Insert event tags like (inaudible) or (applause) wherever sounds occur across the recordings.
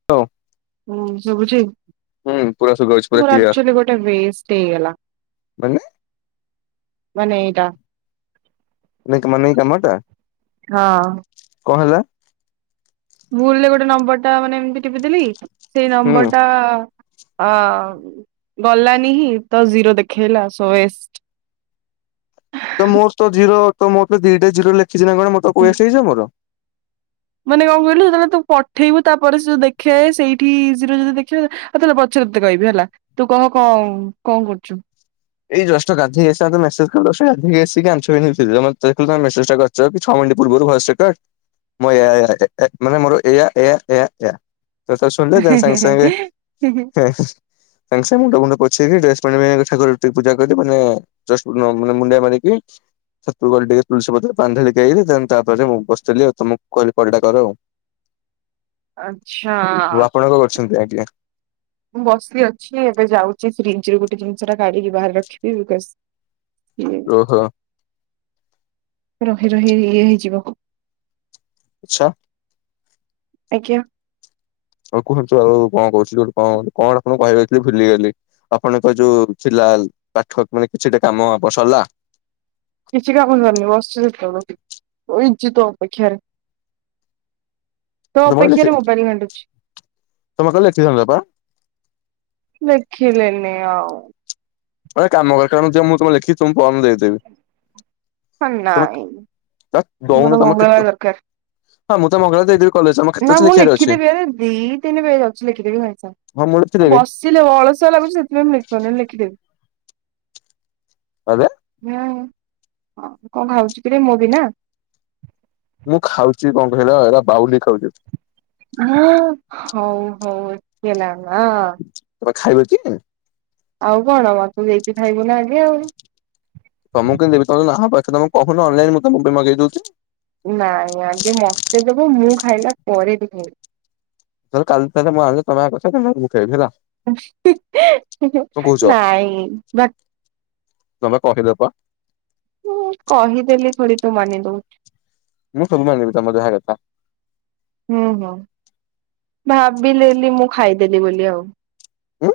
(inaudible) ହୁଁ ସୁଭୁଛି? ହୁଁ ପୁରା ଶୁଭା ଯାଉଛି ପୁରା ମୋର କ୍ଲିୟର ଆକ୍ଚୁଆଲି ଗୋଟେ ୱେଷ୍ଟ ହେଇଗଲା। ମାନେ ମାନେ ଏଇଟା (inaudible) ନାଇଁ କାମ ଟା। ହଁ। କଣ ହେଲା? ଭୁଲରେ ଗୋଟେ ନମ୍ବର ଟା ମାନେ ଏମତି ଟିପିଦେଲି ସେଇ ହୁଁ ନମ୍ବର ଟା ଅ ଗଲାନିଁ ତ ଜିରୋ ଦେଖେଇଲା। (inaudible) ତ ମୋର ତ ଜିରୋ, ତ ମୋର ତ ଦିଟା ଜିରୋ ଲେଖିଛି ନା କଣ? (inaudible) ମାନେ କଣ କହିଲୁ ଯେତେବେଳେ ତୁ ପଠେଇବୁ ତାପରେ ସେ ଯଉ ଦେଖେ ସେଇଠି ଜିରେ ଜିରେ ଦେଖେ ଆଉ ତ ପଛରେ ତତେ କହିବି ହେଲା। ତୁ କହ କ କଣ କରୁଛୁ? ଏଇ ଜଷ୍ଟ ଗାଧେଇ ଆସି ଗାଧକ (unintelligible) ଜଷ୍ଟ ଛଅ ମିନିଟ ପୂର୍ବରୁ (inaudible) ତ ମୋର ଏୟା, ଏୟା, ମାନେ ମୋର ଏୟା, ଏୟା, ଏୟା, ଏୟା। ତ ଶୁଣିଲେ ଦେନ ସାଙ୍ଗ ସାଙ୍ଗେ (inaudible) (unintelligible) (inaudible) ପୂଜା କରି ମାନେ ମାନେ ମୁଣ୍ଡିଆ ମାରିକି ଠାଁକୁରଙ୍କୁ ଗଲେ ଟିକେ ତୁଳସି ଗଛରେ ପାଣି ଢାଳିକି ଆଇଲି ତାପରେ ମୁଁ ବସିଥିଲି ତୁମକୁ କହିଲି କଲଟା କର ଆଉ। ଆଚ୍ଛା ଓ ଆପଣ କଣ ଆଉ। କରୁଛନ୍ତି ଆଜ୍ଞା ମୁଁ ବସି ଅଛି ଏବେ ଯାଉଛି ଫ୍ରିଜରେ ଗୋଟେ ଜିନିଷ ଟା କାଢ଼ିକି ବାହାରେ ରଖିବି ବାସ। (inaudible) ଓହୋ। ରହି ରହି ଇଏ ହେଇଯିବ। ଆଚ୍ଛା। ଆଜ୍ଞା। ଆଉ କୁହନ୍ତୁ ଆଉ କଣ କହୁଥିଲି। କଣ କଣ କହିବାର ଥିଲା ଭୁଲିଗଲି। ଆପଣଙ୍କ ଯୋଉ ଥିଲା ପାଠ ମାନେ କିଛିଟା କାମ ସରିଲା। କିଛି କାମ ସରିନି ବସିଛି ସେତେବେଳୁ। ବଇଛି ତୋ ଅପେକ୍ଷାରେ। ତୋ ତମେ ଲେଖିବ ଅପେକ୍ଷାରେ ମୋବାଇଲ ବାଣ୍ଟୁଛି। ତମେ କହିଲ ଲେଖିଥାନ୍ତ ପା ଦେଖିଲେନି ଆଉ। ଗୋଟେ କାମ କରିବ ଦିଅ ମୁଁ ତୁମକୁ ଲେଖିକି ତୁମକୁ ଫର୍ମ ଦେଇ ଦେବି। ନାଇଁ ତମେ ଦଉନ ମୋର ମୁଁ ମଙ୍ଗଳବାର ତମକୁ ଦରକାର ମଙ୍ଗଳବାରେ ଦେଇଦେବି। କଲେଜ ତମ କେତେ ନା ଅଛି ମୁଁ ଲେଖିବାର ଅଛି ଲେଖିଦେବି ଆରେ ଦିଇ ଦିନି ପାଇଁ ଅଛି ଲେଖିଦେବି ସାଙ୍ଗେ ହଁ ସାଙ୍ଗେ ମୁଁ ଲେଖିଦେବି ବସି। ଅଳସୁଆ ଲାଗୁଛି ସେଥିପାଇଁ ଲେଖିପାରୁନି ନହେଲେ ଲେଖିଦବି। ଆରେ ହଁ କଣ ଖାଉଛି କିରେ ମୋ ବିନା। ମୁଁ ଖାଉଛି କଣ କହିଲ ଏଇରା ପାଉଁରୁଟି ଖାଉଛି। ହଁ ହଉ ହଉ ହେଲା ନା। ତମେ ଖାଇବ କି। ଆଉ କଣ ମତେ ଦେଇକି ଖାଇବୁ ନା ଆଗେ ଆଉ। ତମକୁ କାଇଁ ଦେବି ତମେ ତ ଯାହା ପାଇଲ ତମେ ତ କହୁନ ଅନଲାଇନରେ ମୁଁ ମଗେଇ ଦଉଛି। ନାଇଁ ଆଗେ ମତେ ଦବ ମୁଁ ଖାଇଲା ପରେ ବି ଖାଇବି। ହଉ କାଲି ତାହେଲେଁ ଆଗେ ମୁଁ ଖାଇଵି ହେଲା। କଣ କହୁଛ? ନାଇଁ ବା। ତମେ କହିଲ ପା। ହଁ କହିଦେଲି ଥୋଡ଼ି ତୁ ମାନି ଦେବୁ। ମୁଁ ସବୁ ମାନିବି ତୁମ ଯାହା କଥା। ହୁଁ ହୁଁ ଭାବିଲେ ମୁଁ ଖାଇଦେଲି ବୋଲି ଆଉ। ହଉ।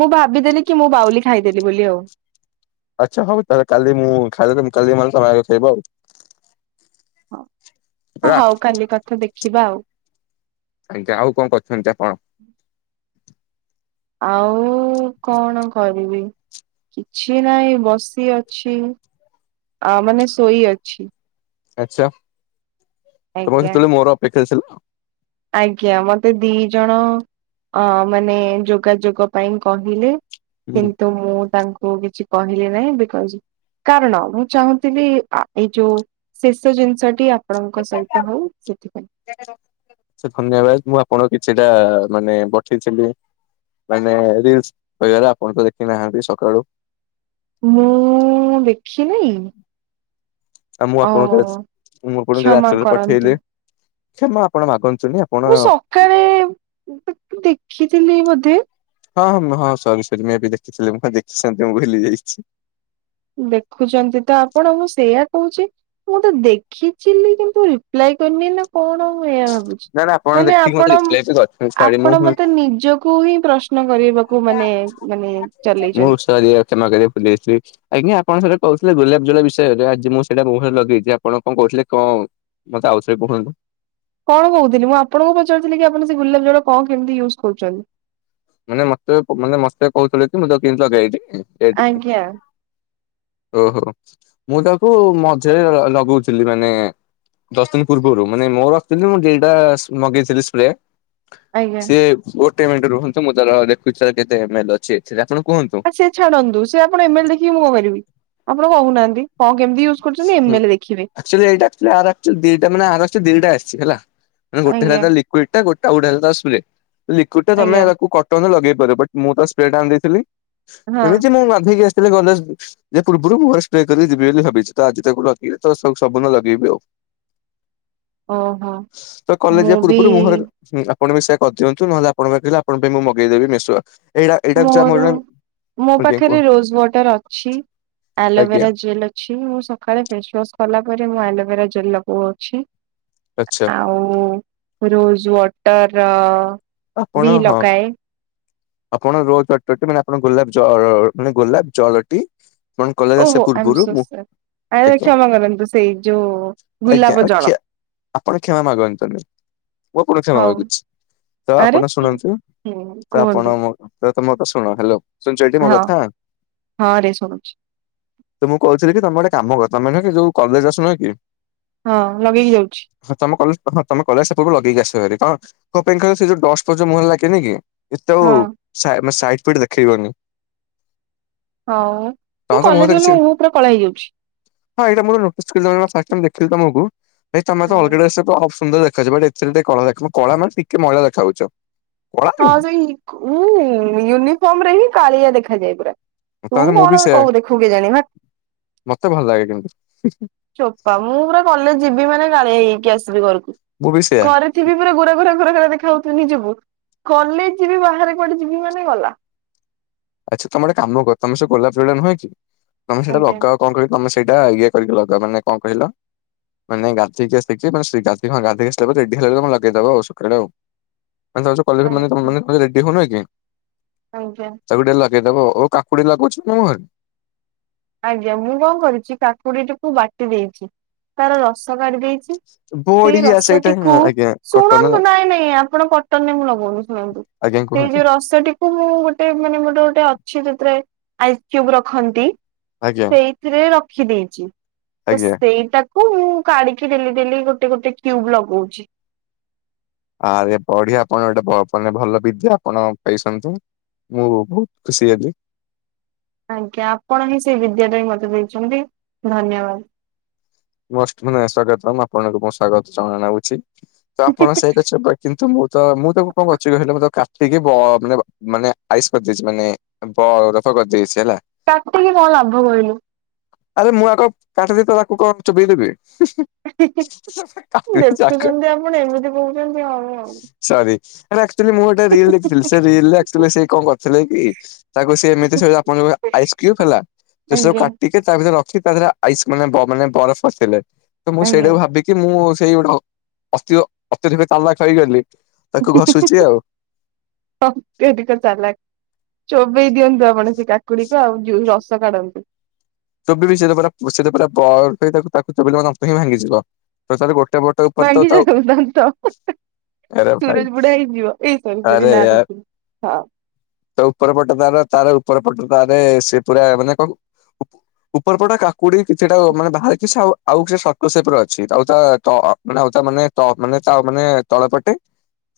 ମୁଁ ଭାବିଦେଲି କି ମୁଁ ବାଉଲି ଖାଇଦେଲି ବୋଲି ଆଉ। ଆଚ୍ଛା ହଉ ତାହେ କାଲି ମୁଁ ଖାଇଦଲେ କାଲି ମାଂସ ଖାଇବ ଆଉ। ହେଲା ହଉ କାଲି କଥା ଦେଖିବା ଆଉ। ଆଜ୍ଞା ଆଉ କଣ କରିଥାନ୍ତି ଚାଖଣ। ଆଉ କଣ କରିବି। ଅଛି ନାଇଁ ବସି ଅଛି ଆ ମାନେ ଶୋଇ ଅଛି। ଆଚ୍ଛା। ତମର ଆଜ୍ଞା ଯତେବେଳେ ମୋର ଅପେକ୍ଷା ଥିଲା। ଆଜ୍ଞା ମତେ ଦି ଜଣ ମାନେ ଯୋଗାଯୋଗ ପାଇଁ କହିଲେ। ହୁଁ। କିନ୍ତୁ ମୁଁ ତାଙ୍କୁ କିଛି କହିଲି ନାହିଁ ବିକଜ। କାରଣ ମୁଁ ଚାହୁଁଥିଲି ଏଇ ଯୋଉ। ଶେଷ ଜିନିଷଟି ଆପଣଙ୍କ ସହିତ ହଉ ସେଥିପାଇଁ। ସାର ଧନ୍ୟବାଦ ମୁଁ ଆପଣଙ୍କ କିଛିଟା ମାନେ ପଠେଇଥିଲି। ମାନେ ରିଲସ କିବାରେ ଆପଣ ତ ଦେଖି ନାହାନ୍ତି ସକାଳୁ। ମୁଁ ଦେଖିନେଇ। ଆଉ ମୁଁ ଆପଣ ମୁଁ ଆପଣଙ୍କୁ କ୍ଷମା ଆଶ୍ରରେ କରନ୍ତୁ ପଠେଇଲିମାଁ ଆପଣ ମାଗୁନି (unintelligible) ମୁଁ ସକାଳେ ଦେଖିଥିଲି ବୋଧେ ହଁ ହଁ ହଁ ସରୀ ସରୀ ମୁ ଏବେ ଦେଖିଥିଲି ମୁଁଁ କହିଲି ଦେଖିଛନ୍ତି ମୁଁ ଭୁଲି ଯାଇଛି। ଦେଖୁଛନ୍ତି ତ ଆପଣ ମୁଁ ସେଇୟା କହୁଛି। ମୁଁ ତ ଦେଖିଚି କିନ୍ତୁ ରିପ୍ଲାଏ କରିନି ନା। କଣ ମୁ ଏଇ ଭାବୁଛି ନା ନା ଆପଣ ମାନେ ଦେଖିକି ମତେ ଆପଣ ରିପ୍ଲାଏ ବି କରିଛନ୍ତି ସରି ଆପଣ ମୁଁ ମତେ ନିଜ କୁ ହିଁ ପ୍ରଶ୍ନ କରିବାକୁ ମାନେ ମାନେ ଚାଲେଇଛନ୍ତି। ମା ପଲିେଇି (inaudible) ଆଜ୍ଞା ଆପଣ ସେଟା କହୁଥିଲେ ଗୋଲାପ ଜଳ ବିଷୟରେ ଆଜି ମୁଁ ସେଇଟା ମୁଁହରେ ଲଗେଇଛି ଆପଣ କଣ କହୁଥିଲେ କଣ? ମତେ ଆଉଥରେ। କୁହନ୍ତ। କଣ କହୁଥିଲି ମୁଁ ଆପଣଙ୍କୁ ପଚାରୁଥିଲି କି ଆପଣ ସେ ଗୁଲାପ ଜଳ କଣ କେମିତି ୟୁଜ୍ କରୁଛନ୍ତି? ମାନେ ମତେ ମାନେ ମତେ କହୁଥିଲେ କି ମୁଁ ତାକୁ କେମିତି ଲଗାଏ ଟି।? ଆଜ୍ଞା ଓହୋ ମୁଁ ତାକୁ ମଝିରେ ଲଗଉଥିଲି ମାନେ ଦଶ ଦିନ ପୂର୍ବରୁ ମାନେ ମୋ ରଖିଥିଲି ମୁଁ ଦିଟା ମଗେଇଥିଲି ସ୍ପ୍ରେ ଆଜ୍ଞା ସିଏ ଗୋଟେ ମିନିଟ ରୁହନ୍ତୁ ମୁଁ ତାର ଦେଖୁଛି ତାର କେତେ ଏମଲେ ଅଛି ଏଥିରେ ଆପଣ କୁହନ୍ତୁ। ଆ ସେ ଛାଡନ୍ତୁ ସେ ଆପଣ ଏମଲେ ଦେଖିକି ମୁଁ କଣ କରିବି ଆପଣ କହୁନାହାନ୍ତି କଣ କେମିତି ୟୁଜ କରୁଛନ୍ତି ଏମଲେ ଦେଖିବେ ସେଇଟା ଆକ୍ଚୁଆଲି ଆର ଆକ୍ଚୁଆଲି ଦିଟା ମାନେ ଆର ଆସିଛି ଦିଟା ଆସିଛି ହେଲା ମାନେ ଗୋଟେ ହେଲା ଆଜ୍ଞା କ୍ୱିଡ଼ିଟେ ଗୋଟେ ହେଲା ତାର ସ୍ପ୍ରେ ଲିକ୍ୱିଡ଼ିଟା ତମେ ଆଜ୍ଞା ତାକୁ ତମେ ଲଗେଇ ପାରିବ ବଟ୍ ମୁଁ ତାକୁ ସ୍ପ୍ରେ ଟା ଆଣିଦେଥିଲି ହଁ। ଏମିତି ମୁଁି ହେଲେ ଗଣେଶ ଯେ (inaudible) ପୂର୍ବରୁ ମୁଁ ସ୍ କରିକି ଯିବି ବୋଲି ଭାବିଛି ତ ଆଜି ତାକୁ ଲଗେଇେ ତ ସବୁଦିନ ଲଗେଇବି ଆଉ। ଓହୋ ତ କଲେଜ ମୁଁ ଯିବା ବି ପୂର୍ବରୁ ମୁଁହରେ ହୁ ଆପଣ ବି ସେୟା କରିଦିଅନ୍ତୁ ନହେଲେ ଆପଣଙ୍କ କହିଲ ଆପଣଙ୍କ ପାଇଁ ମୁଁ ମଗେଇଦବି ମିଶୁଆ। ମୋର ମୋ କୁହ ପାଖରେ ରୋଜ ୱାଟର ଅଛି ଆଜ୍ଞା ଆଲୋଭେରା ଜେଲ୍ ଅ ଅ ମୁଁ ସକାଳେ ଫେସ ୱାସ କଲା ପରେ ମୁଁ ଆଲୋଭେରା ଜେଲ ଲଗଉ ଅଛି। ଆଚ୍ଛା। ଆଉ ରୋଜ ୱାଟର ଆପଣ ବି ହଁ ଲଗାଏ। ଆପଣ ରୋଜ ୱାଟରଟି ମାନେ ଆପଣ ଗୋଲାପ ଜ ମାନେ ଗୋଲାପ ଜଳ ଟି। ମାନେ କଲେଜ ଆସିବା ପୂର୍ବରୁ ମୁଁ ଆ ଆଜ୍ଞା କ୍ଷମା କରନ୍ତୁ ସେଇ ଯୋଉ ଆଜ୍ଞା ଗୁଲାପ କ୍ଷା ଜଳ। ଆପଣ କ୍ଷମା ମାଗନ୍ତୁନି ମୁଁ କଣ କ୍ଷମା ହଉ ମାଗୁଛି ତ ଆରେ ଆପଣ ଶୁଣନ୍ତୁ। ହୁଁ ତ ଆପଣ କୁହନ୍ତୁ ମୋ ତ ମୋ କଥା ଶୁଣ ହ୍ୟାଲୋ ଶୁଣୁଛ ଟି ମୋ କଥା। ହଁରେ ଶୁଣୁଛି। ମୁଁ କହୁଥିଲି କି ତମେ ଗୋଟେ କାମ କର ତମେ ଏଇଠିକି ଯୋଉ କଲେଜ ଆସୁନା କି ହଁ ଲଗେଇକି ଯାଉଛି। ହଁ ତମ କଲେଜ ହଁ ତମ କଲେଜ ସେପଟକୁ ଲଗେଇକି ଆସିବି କଣ କୋ ପାଇଁ ଖ ସେ ଯଉ ଷ୍ଟୋ ମୁଁ ଲାଗେନି କି। (inaudible) ଏତେ ଆଉ ହଁ ସାଇଟ ଫାଇଟ ଦେଖେଇବନି। ହଉ ମୁଁ ତମେ ତ କଲେଜ ମୁହଁରେ ଗଲେ କିଛି ମୋ ମୁଁହ ପୁରା କଳା ହେଇଯାଉଛି। ହଁ ଏଇଟା (inaudible) ସୁନ୍ଦର ଦେଖାଯିବ ହଁ ଏଥିରେ ଟିକେ କଳା ଦେଖା କଳାମାନେ ଟିକେ ମଇଳା ଦେଖାଯାଉଛ। କଳା ହଁ ନୁହଁ ସେଇ ମୁଁ ୟୁନିଫର୍ମ ରେ ହିଁ କାଳିଆ ଦେଖାଯାଏ ପୁରା। ତୁ ତାଲେ ମୁଁ କଣ ବି ସେ କହୁ ଦେଖୁ କେଜାଣି ହଟ୍ ମତେ ଭଲ ଲାଗେ କିନ୍ତୁ। ଚୋପା ମୁଁ ପୁରା କଲେ ଯିବି ମାନେ କାଳି ହେଇକି ଆସିବି ଘରକୁ। ମୁଁ ବି ସେୟା। ଘରେ ଥିବି ପୁରା ଗୋରା ଗୋରା ଘୁରା ଘୁରା ଦେଖା ଯାଉଥିବି ନିଜକୁୁ କଲେଜ ଯିବି ବାହାରେ କୁଆଡ଼େ ଯିବି ମାନେ ଗଲା। ଆଚ୍ଛା ତମେ ଗୋଟେ କାମ କର ତମେ ସେ ଗୋଲାପ ଫୁଲ ଟା ନୁହେଁ କି ତମେ ସେଟାକୁ ଆଜ୍ଞା ଆଗାଅ କଣ କହିଲି ତମେ ସେଇଟା ଇଏ କରିକି ଲଗାଅ ମାନେ କଣ କହିଲ ମାନେ ଗାଧେଇକି ଆକିସି ମାନେ ସେ ଗାଧେଇ ହଁ ଗାଧେଇକି ଆସିଲା ପରେ ରେଡ଼ି ହେଲା ବଳକୁ ଆପଣ ଲଗେଇଦବ ଆଉ ସକାଳେ ଆଉ। ମାନେ ତମେ ସବୁ କଲେଜ ମାନେ ତମ ଆଜ୍ଞା ମାନେ ତମେ ରେଡି ହଉନ କି? ଆଜ୍ଞା। ତାକୁ ଟିକେ ଲଗେଇଦବ ଓ କାକୁଡ଼ି ଲାଗଉଛ ନା ମୁହଁରେ? ଆଜ୍ଞା ମୁଁ କଣ କରିଚି କାକୁଡ଼ି ଟିକୁ ବାଟି ଦେଇଚି ତାର ରସ କାଢ଼ି ଦେଇଚି ସେ ବଢିଆ ସେଇଟା ରସଟିକୁ ହଁ, ଆଜ୍ଞା କଟନ ନା ଶୁଣନ୍ତୁ ନାଇଁ ନାଇଁ ଆପଣ କଟନରେ ମୁଁ ଲଗଉନି ଶୁଣନ୍ତୁ ଆଜ୍ଞା ସେଇ କୁହନ୍ତୁ ଯୋଉ ରସ ଟି କୁ ଗୋଟେ ମାନେ ଗୋଟେ ଗୋଟେ ଅଛି ସେଥିରେ ଆଇସ୍ କ୍ୟୁବ ରଖନ୍ତି ଆଜ୍ଞା ସେଇଥିରେ ରଖି ଦେଇଚି ତ ଆଜ୍ଞା। ସେଇଟା ହଉ ମୁଁ କାଢ଼ିକି ଡ଼େଲି ଡ଼େଲି ଗୋଟେ ଗୋଟେ କ୍ୟୁବ ଲଗଉଚି। ଆରେ ବଢ଼ିଆ ଆପଣ ଏଇଟା ଭ ମାନେ ଭଲ ବିଦ୍ୟା ଆପଣ ପାଇସନ୍ତି। ମୁଁ ବହୁତ ଖୁସି ହେଲି। ଆଜ୍ଞା ଆପଣ ହିଁ ସେଇ ବିଦ୍ୟା ଟା ହିଁ ମତେ ଦେଇଚନ୍ତି ଧନ୍ୟବାଦ। ମଷ୍ଟ ମାନେ ସ୍ଵାଗତମ୍ ମୁଁ ଆପଣଙ୍କୁ ମୁଁ ସ୍ଵାଗତ ଜଣାଉଛି। ତ ଆପଣ ସେ (unintelligible) ମୁଁ ତ ମୁଁ ତାକୁ କଣ କରଚି କହିଲ ମୁଁ ତାକୁ କା ଟିକେ ବ ମାନେ ମାନେ ଆଇସ୍ କରିଦେଇଚି ମାନେ ବ ରଫ କରିଦେଇଚି ହେଲା। କାଟିକି କଣ ଲାଭ କହିଲୁ? ଆରେ ମୁଁ ଆଗ କାଟିଦେଇଚି ତ ତାକୁ କଣ ଚୋବଇ ଦେବି। ହେଁ ହେଁ କାଟିଦେଇଛି ଆଗ ଦେଖୁଚନ୍ତି ଆପଣ ଏମିତି କହୁଚନ୍ତି ହଁ ଆଉ। ସରି ହେଟା ଆକ୍ଚୁଆଲି ମୁଁ ଗୋଟେ ରିଲ୍ ଦେଖିଥିଲି ସେ ରିଲ୍ ରେ ଆକ୍ଚୁଆଲି ସେ କଣ କରିଥିଲେ କି ତାକୁ ସିଏ ଏମିତି ସେ ଆପଣ ଯୋଉଭଳିଆ ଆଇସ୍ କ୍ୟୁବ ହେଲା ଆଜ୍ଞା। ସିଏ ତା ଭିତରେ ରଖି ତା ଦେହରେ ଆଇସ୍ ମାନେ ବ ମାନେ ବରଫ ବସେଇଲେ। ତ ମୁଁ ଆଜ୍ଞା ସେଇଟାକୁ ଭାବିକି ମୁଁ ସେଇ ଗୋଟେ ଅସ୍ଥିର ଅତ୍ୟଧିକ ଚାଲାଖ ହେଇଗଲି ତାକୁ ଘଷୁଚି ଆଉ। ହଁ ସବୁଠୁ ଅଧିକ ଚାଲାକ୍ ଚୋବେଇ ଦିଅନ୍ତୁ ଆପଣ ସେ କା କୁଡ଼ି କୁ ଆଉ ଜୁ ରସ କାଢ଼ନ୍ତୁ। ଚୋବେଇବି ସେଟା ପରା ବ ସେଟା ପରା ବରଫ ହେଇଚି ତାକୁ ତାକୁ ଚୋବେଇଲେ ମୋ ଦାନ୍ତ ହିଁ ଭାଙ୍ଗିଯିବ। ତଥାବି ଗୋଟେ ବ ଭାଙ୍ଗି ଯାଉ ଦାନ୍ତ ହେଁ ହେଁ। ଆରେ ଭାଇ ସୁରଜ ବୁଢ଼ା ହେଇଯିବ ଏଇ ସରି ସରି ନା ଧରିଦେଲି ହଁ। ତ ଉପର ପଟ ତାର ତାର ଉପର ପଟ ତାରେ ସେ ପୁରା ମାନେ କ ଉପର ପଟେ କାକୁଡ଼ି କିଛିଟା ମାନେ ବାହାରିଚି ସେ ଆଉ ଆଉ ସେ ସର୍କସେ ପୁରା ଅଛି ଆଉ ତା ତ ମାନେ ଆଉ ତା ମାନେ ତ ମାନେ ତା ମାନେ ତଳ ପଟେ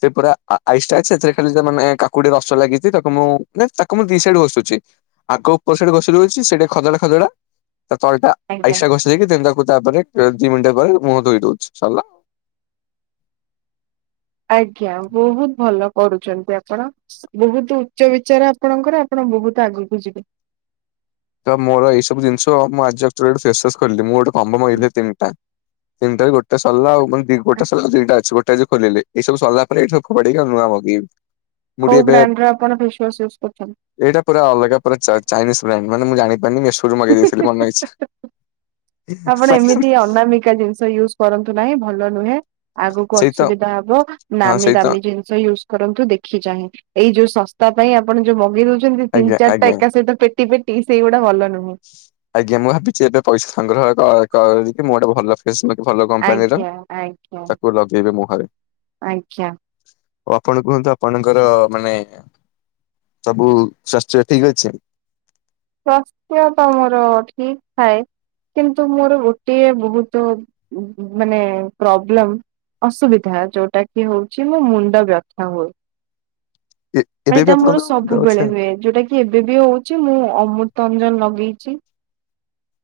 ସେ ପୁରା ଆ ଆଇସ୍ ଟା ସେଥିରେ ଖାଲି ଯା ମାନେ କାକୁଡ଼ି ରସ ଲାଗିଚି ତାକୁ ମୁଁ ମାନେ ତାକୁ ମୁଁ ଦି ସାଇଡ଼ ଘସୁଚି। ଆଗ ଉପର ସାଇଡ଼ ଘଷିଦଉଚି ସେ ଟିକେ ଖଦଡ଼ା ଖଦଡ଼ା ତା ତଳଟା ଆଜ୍ଞା ଆଇସ୍ ଟା ଘଷ ଦେଇକି ଦେନ ତାକୁ ତାପରେ ଦି ମିଣ୍ଟି ପରେ ମୁହଁ ଧୋଇ ଦଉଚି ସରିଲା। ଆଜ୍ଞା ବହୁତ ଭଲ କରୁଚନ୍ତି ଆପଣ। ବହୁତୁ ଉଚ୍ଚ ବିଚାର ଆପଣଙ୍କର ଆପଣ ବହୁତ ଆଗକୁ ଯିବେ। ତ ମୋର ଏଇ ସବୁ ଜିନିଷ ମୁଁ ଆଜି ଆକ୍ଚୁଆଲି ଗୋଟେ ଫେସ ୱାସ ଖୋଲଲି ମୁଁ ଗୋଟେ କମ୍ବୋ ମଗେଇଥିଲି ତିନିଟା। ତିିନିଟାରୁ ଗୋଟେ ସରିଲା ଆଉ ମାନେ ଦି ଗୋଟେ ସରିଲା ଦିଇଟା ଅଛି ଗୋଟେ ଆଜି ଖୋଲିଲି। ଏଇ ସବୁ ସରିଲା ପରେ ଏଇଠୁ ଆଉ ଫୋପାଡ଼ିକି ଆଉ ନୂଆ ମଗେଇବି। ମୁଁ ଟିକେ କୋଉ ଏବେ ବ୍ରାଣ୍ଡର ଆପଣ ଫେସୱାଶ ୟୁଜ୍ କରୁଛନ୍ତି? ଏଇଟା ପୁରା ଅଲଗା ପୁରା ଚା ଚାଇନିସ୍ ବ୍ରାଣ୍ଡ ମାନେ ମୁଁ ଜା ଣିପାରିନି ମେସୋରୁ ମଗେଇ ଦେଇଥିଲି ମନ ଇଛା। ଆପଣ ଏମିତି ଅନାମିକା ଜିନିଷ ୟୁଜ କରନ୍ତୁ ନାହିଁ ଭଲ ନୁହେଁ। ଆଗକୁ ସେଇ ତ ଅସୁବିଧା ହବ। ହଁ ନାମୀ ସେଇ ତ ଦାମୀ ଜିନିଷ ୟୁଜ କରନ୍ତୁ ଦେଖି ଚାହିଁ। ଏଇ ଯୋଉ ଶସ୍ତା ପାଇଁ ଆପଣ ଯୋଉ ମଗେଇ ଦଉଛନ୍ତି ତିନି ଆଜ୍ଞା ଚାରିଟା ଆଜ୍ଞା। ଏକା ସହିତ ପେ (unintelligible) ପେଟି ସେଇଗୁଡା ଭଲ ନୁହଁ। ଆଜ୍ଞା, ମୁଁ ଭାବିଛି ଏବେ ପଇସା ସଂଗ୍ରହ (unintelligible) ମୁଁ ଗୋଟେ ଭଲ (unintelligible) ଭଲ କମ୍ପାନୀର ଆଜ୍ଞା ଆଜ୍ଞା ତାକୁ ଲଗେଇବି ମୁହଁରେ। ଆଜ୍ଞା ଆଉ ଆପଣ କୁହନ୍ତୁ? ଆପଣଙ୍କର ମାନେ ସବୁ ସ୍ୱାସ୍ଥ୍ୟ ଠିକ ଅଛି। ସ୍ୱାସ୍ଥ୍ୟ ତ ମୋର ଠିକ ଥାଏ। କିନ୍ତୁ ମୋର ଗୋଟିଏ ବହୁତ (unintelligible) ମାନେ ପ୍ରୋବ୍ଲେମ। ଅସୁବିଧା ଯୋଉଟା କି ହଉଛି ମୋ ମୁଣ୍ଡ ବ୍ୟଥା ହୁଏ। ଏବେ ବି ଏଇଟା ମୋର ଆପଣଙ୍କର ମୁଣ୍ଡ ଅଛି? ସବୁବେଳେ ହୁଏ, ଯୋଉଟା କି ଏବେ ବି ହଉଛି ମୁଁ ଅମୃତ ଅଞ୍ଜନ ଲଗେଇଛି।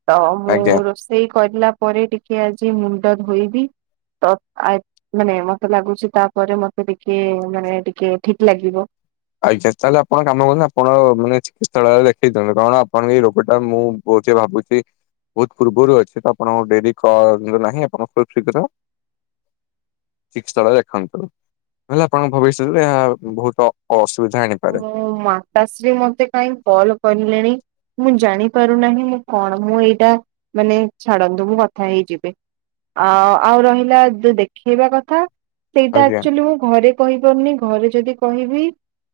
ତ ମୁଁ ଆଜ୍ଞା। ରୋଷେଇ କରିଲା ପରେ ଟିକେ ଆଜି ମୁଣ୍ଡ ଧୋଇବି। ତ ଆ ମାନେ ମତେ ଲାଗୁଛି ତାପରେ ମୋତେ ଟିକେ ମାନେ ଟିକେ ଠିକ ଲାଗିବ। (unintelligible) ଆପଣ କାମ କରନ୍ତୁ ଆପଣ ମାନେ ଚିକିତ୍ସାଳୟରେ ଦେଖେଇ ଦିଅନ୍ତୁ କଣ ଆପଣଙ୍କ ଏ ରୋଗ ଟା ମୁଁ ବହୁତି ଭାବୁଛି। ବହୁତ ପୂର୍ବରୁ ଅଛି ତ ଆପଣଙ୍କୁ ଡେରି କନ୍ତୁ ନାହିଁ, ଆପଣ ଖୁବ ଶୀଘ୍ର ଠିକ ସ୍ଥଳରେ ଦେଖନ୍ତୁ। (unintelligible) ଆପଣଙ୍କ ଭବିଷ୍ୟତରେ ଏହା ବହୁତ ଅ ଅସୁବିଧା ଆଣି ମୁଁ ମାତାଶ୍ରୀ ମତେ କାଇଁ କଲ୍ କରିଲେଣି। ମୁଁ ଜାଣି ପାରୁ ନାହିଁ ମୁଁ କଣ? ମୁଁ ଏଇଟା ମାନେ ଛାଡନ୍ତୁ ମୁଁ କଥା ହେଇଯିବି। ଆଉ ଆଉ ରହିଲା ଯୋଉ ଦେଖେଇବା କଥା ସେଇଟା ଆଜ୍ଞା ଆକ୍ଚୁଆଲି ମୁଁ ଘରେ କହିପାରୁନି ଘରେ ଯଦି କହିବି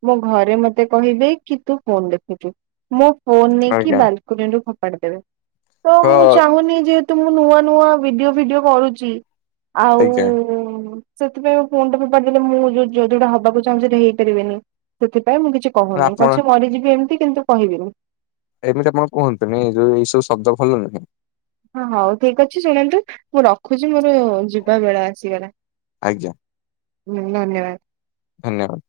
ମୋ ଘରେ ମତେ କହିବେ କି ତୁ ଫୋନ ଦେଖୁଛୁ। ମୁଁ ଫୋନ ନେଇକି ଆଜ୍ଞା ବାଲ ନିରୁ ଫୋପାଡି ଦେବେ। ତ ମୁଁ ଚାହୁଁନି ଯେ ତ ମୁଁ ନୂଆ ନୂଆ ଭିଡିଓ ଭିଡିଓ କରୁଛି, ଆଜ୍ଞା ଆଉ ସେଥିପାଇଁ ଫୋନଟା ଫୋପାଡ଼ି ଦେଲେ ମୁଁ ଯୋଉ ଜୋଉଟା ହବାକୁ ଚାହୁଁଚି ସେଇଟା ହେଇପାରିବିନି, ସେଥିପାଇଁ ମୁଁ କିଛି କହୁନି। ଆପଣ ପଛେ ମରିଯିବି ଏମିତି କିନ୍ତୁ କହିବିନି। ଏମିତି ଆପଣ କୁହନ୍ତୁନି ଯୋଉ ଏଇ ସବୁ ଶବ୍ଦ ଭଲ ନୁହଁ। ହଁ ହଉ ଠିକ ଅଛି ଶୁଣନ୍ତୁ ମୁଁ ରଖୁଛି ମୋର ଯିବା ବେଳ ଆସିଗଲା। ଆଜ୍ଞା ହୁଁ ଧନ୍ୟବାଦ। ଧନ୍ୟବାଦ।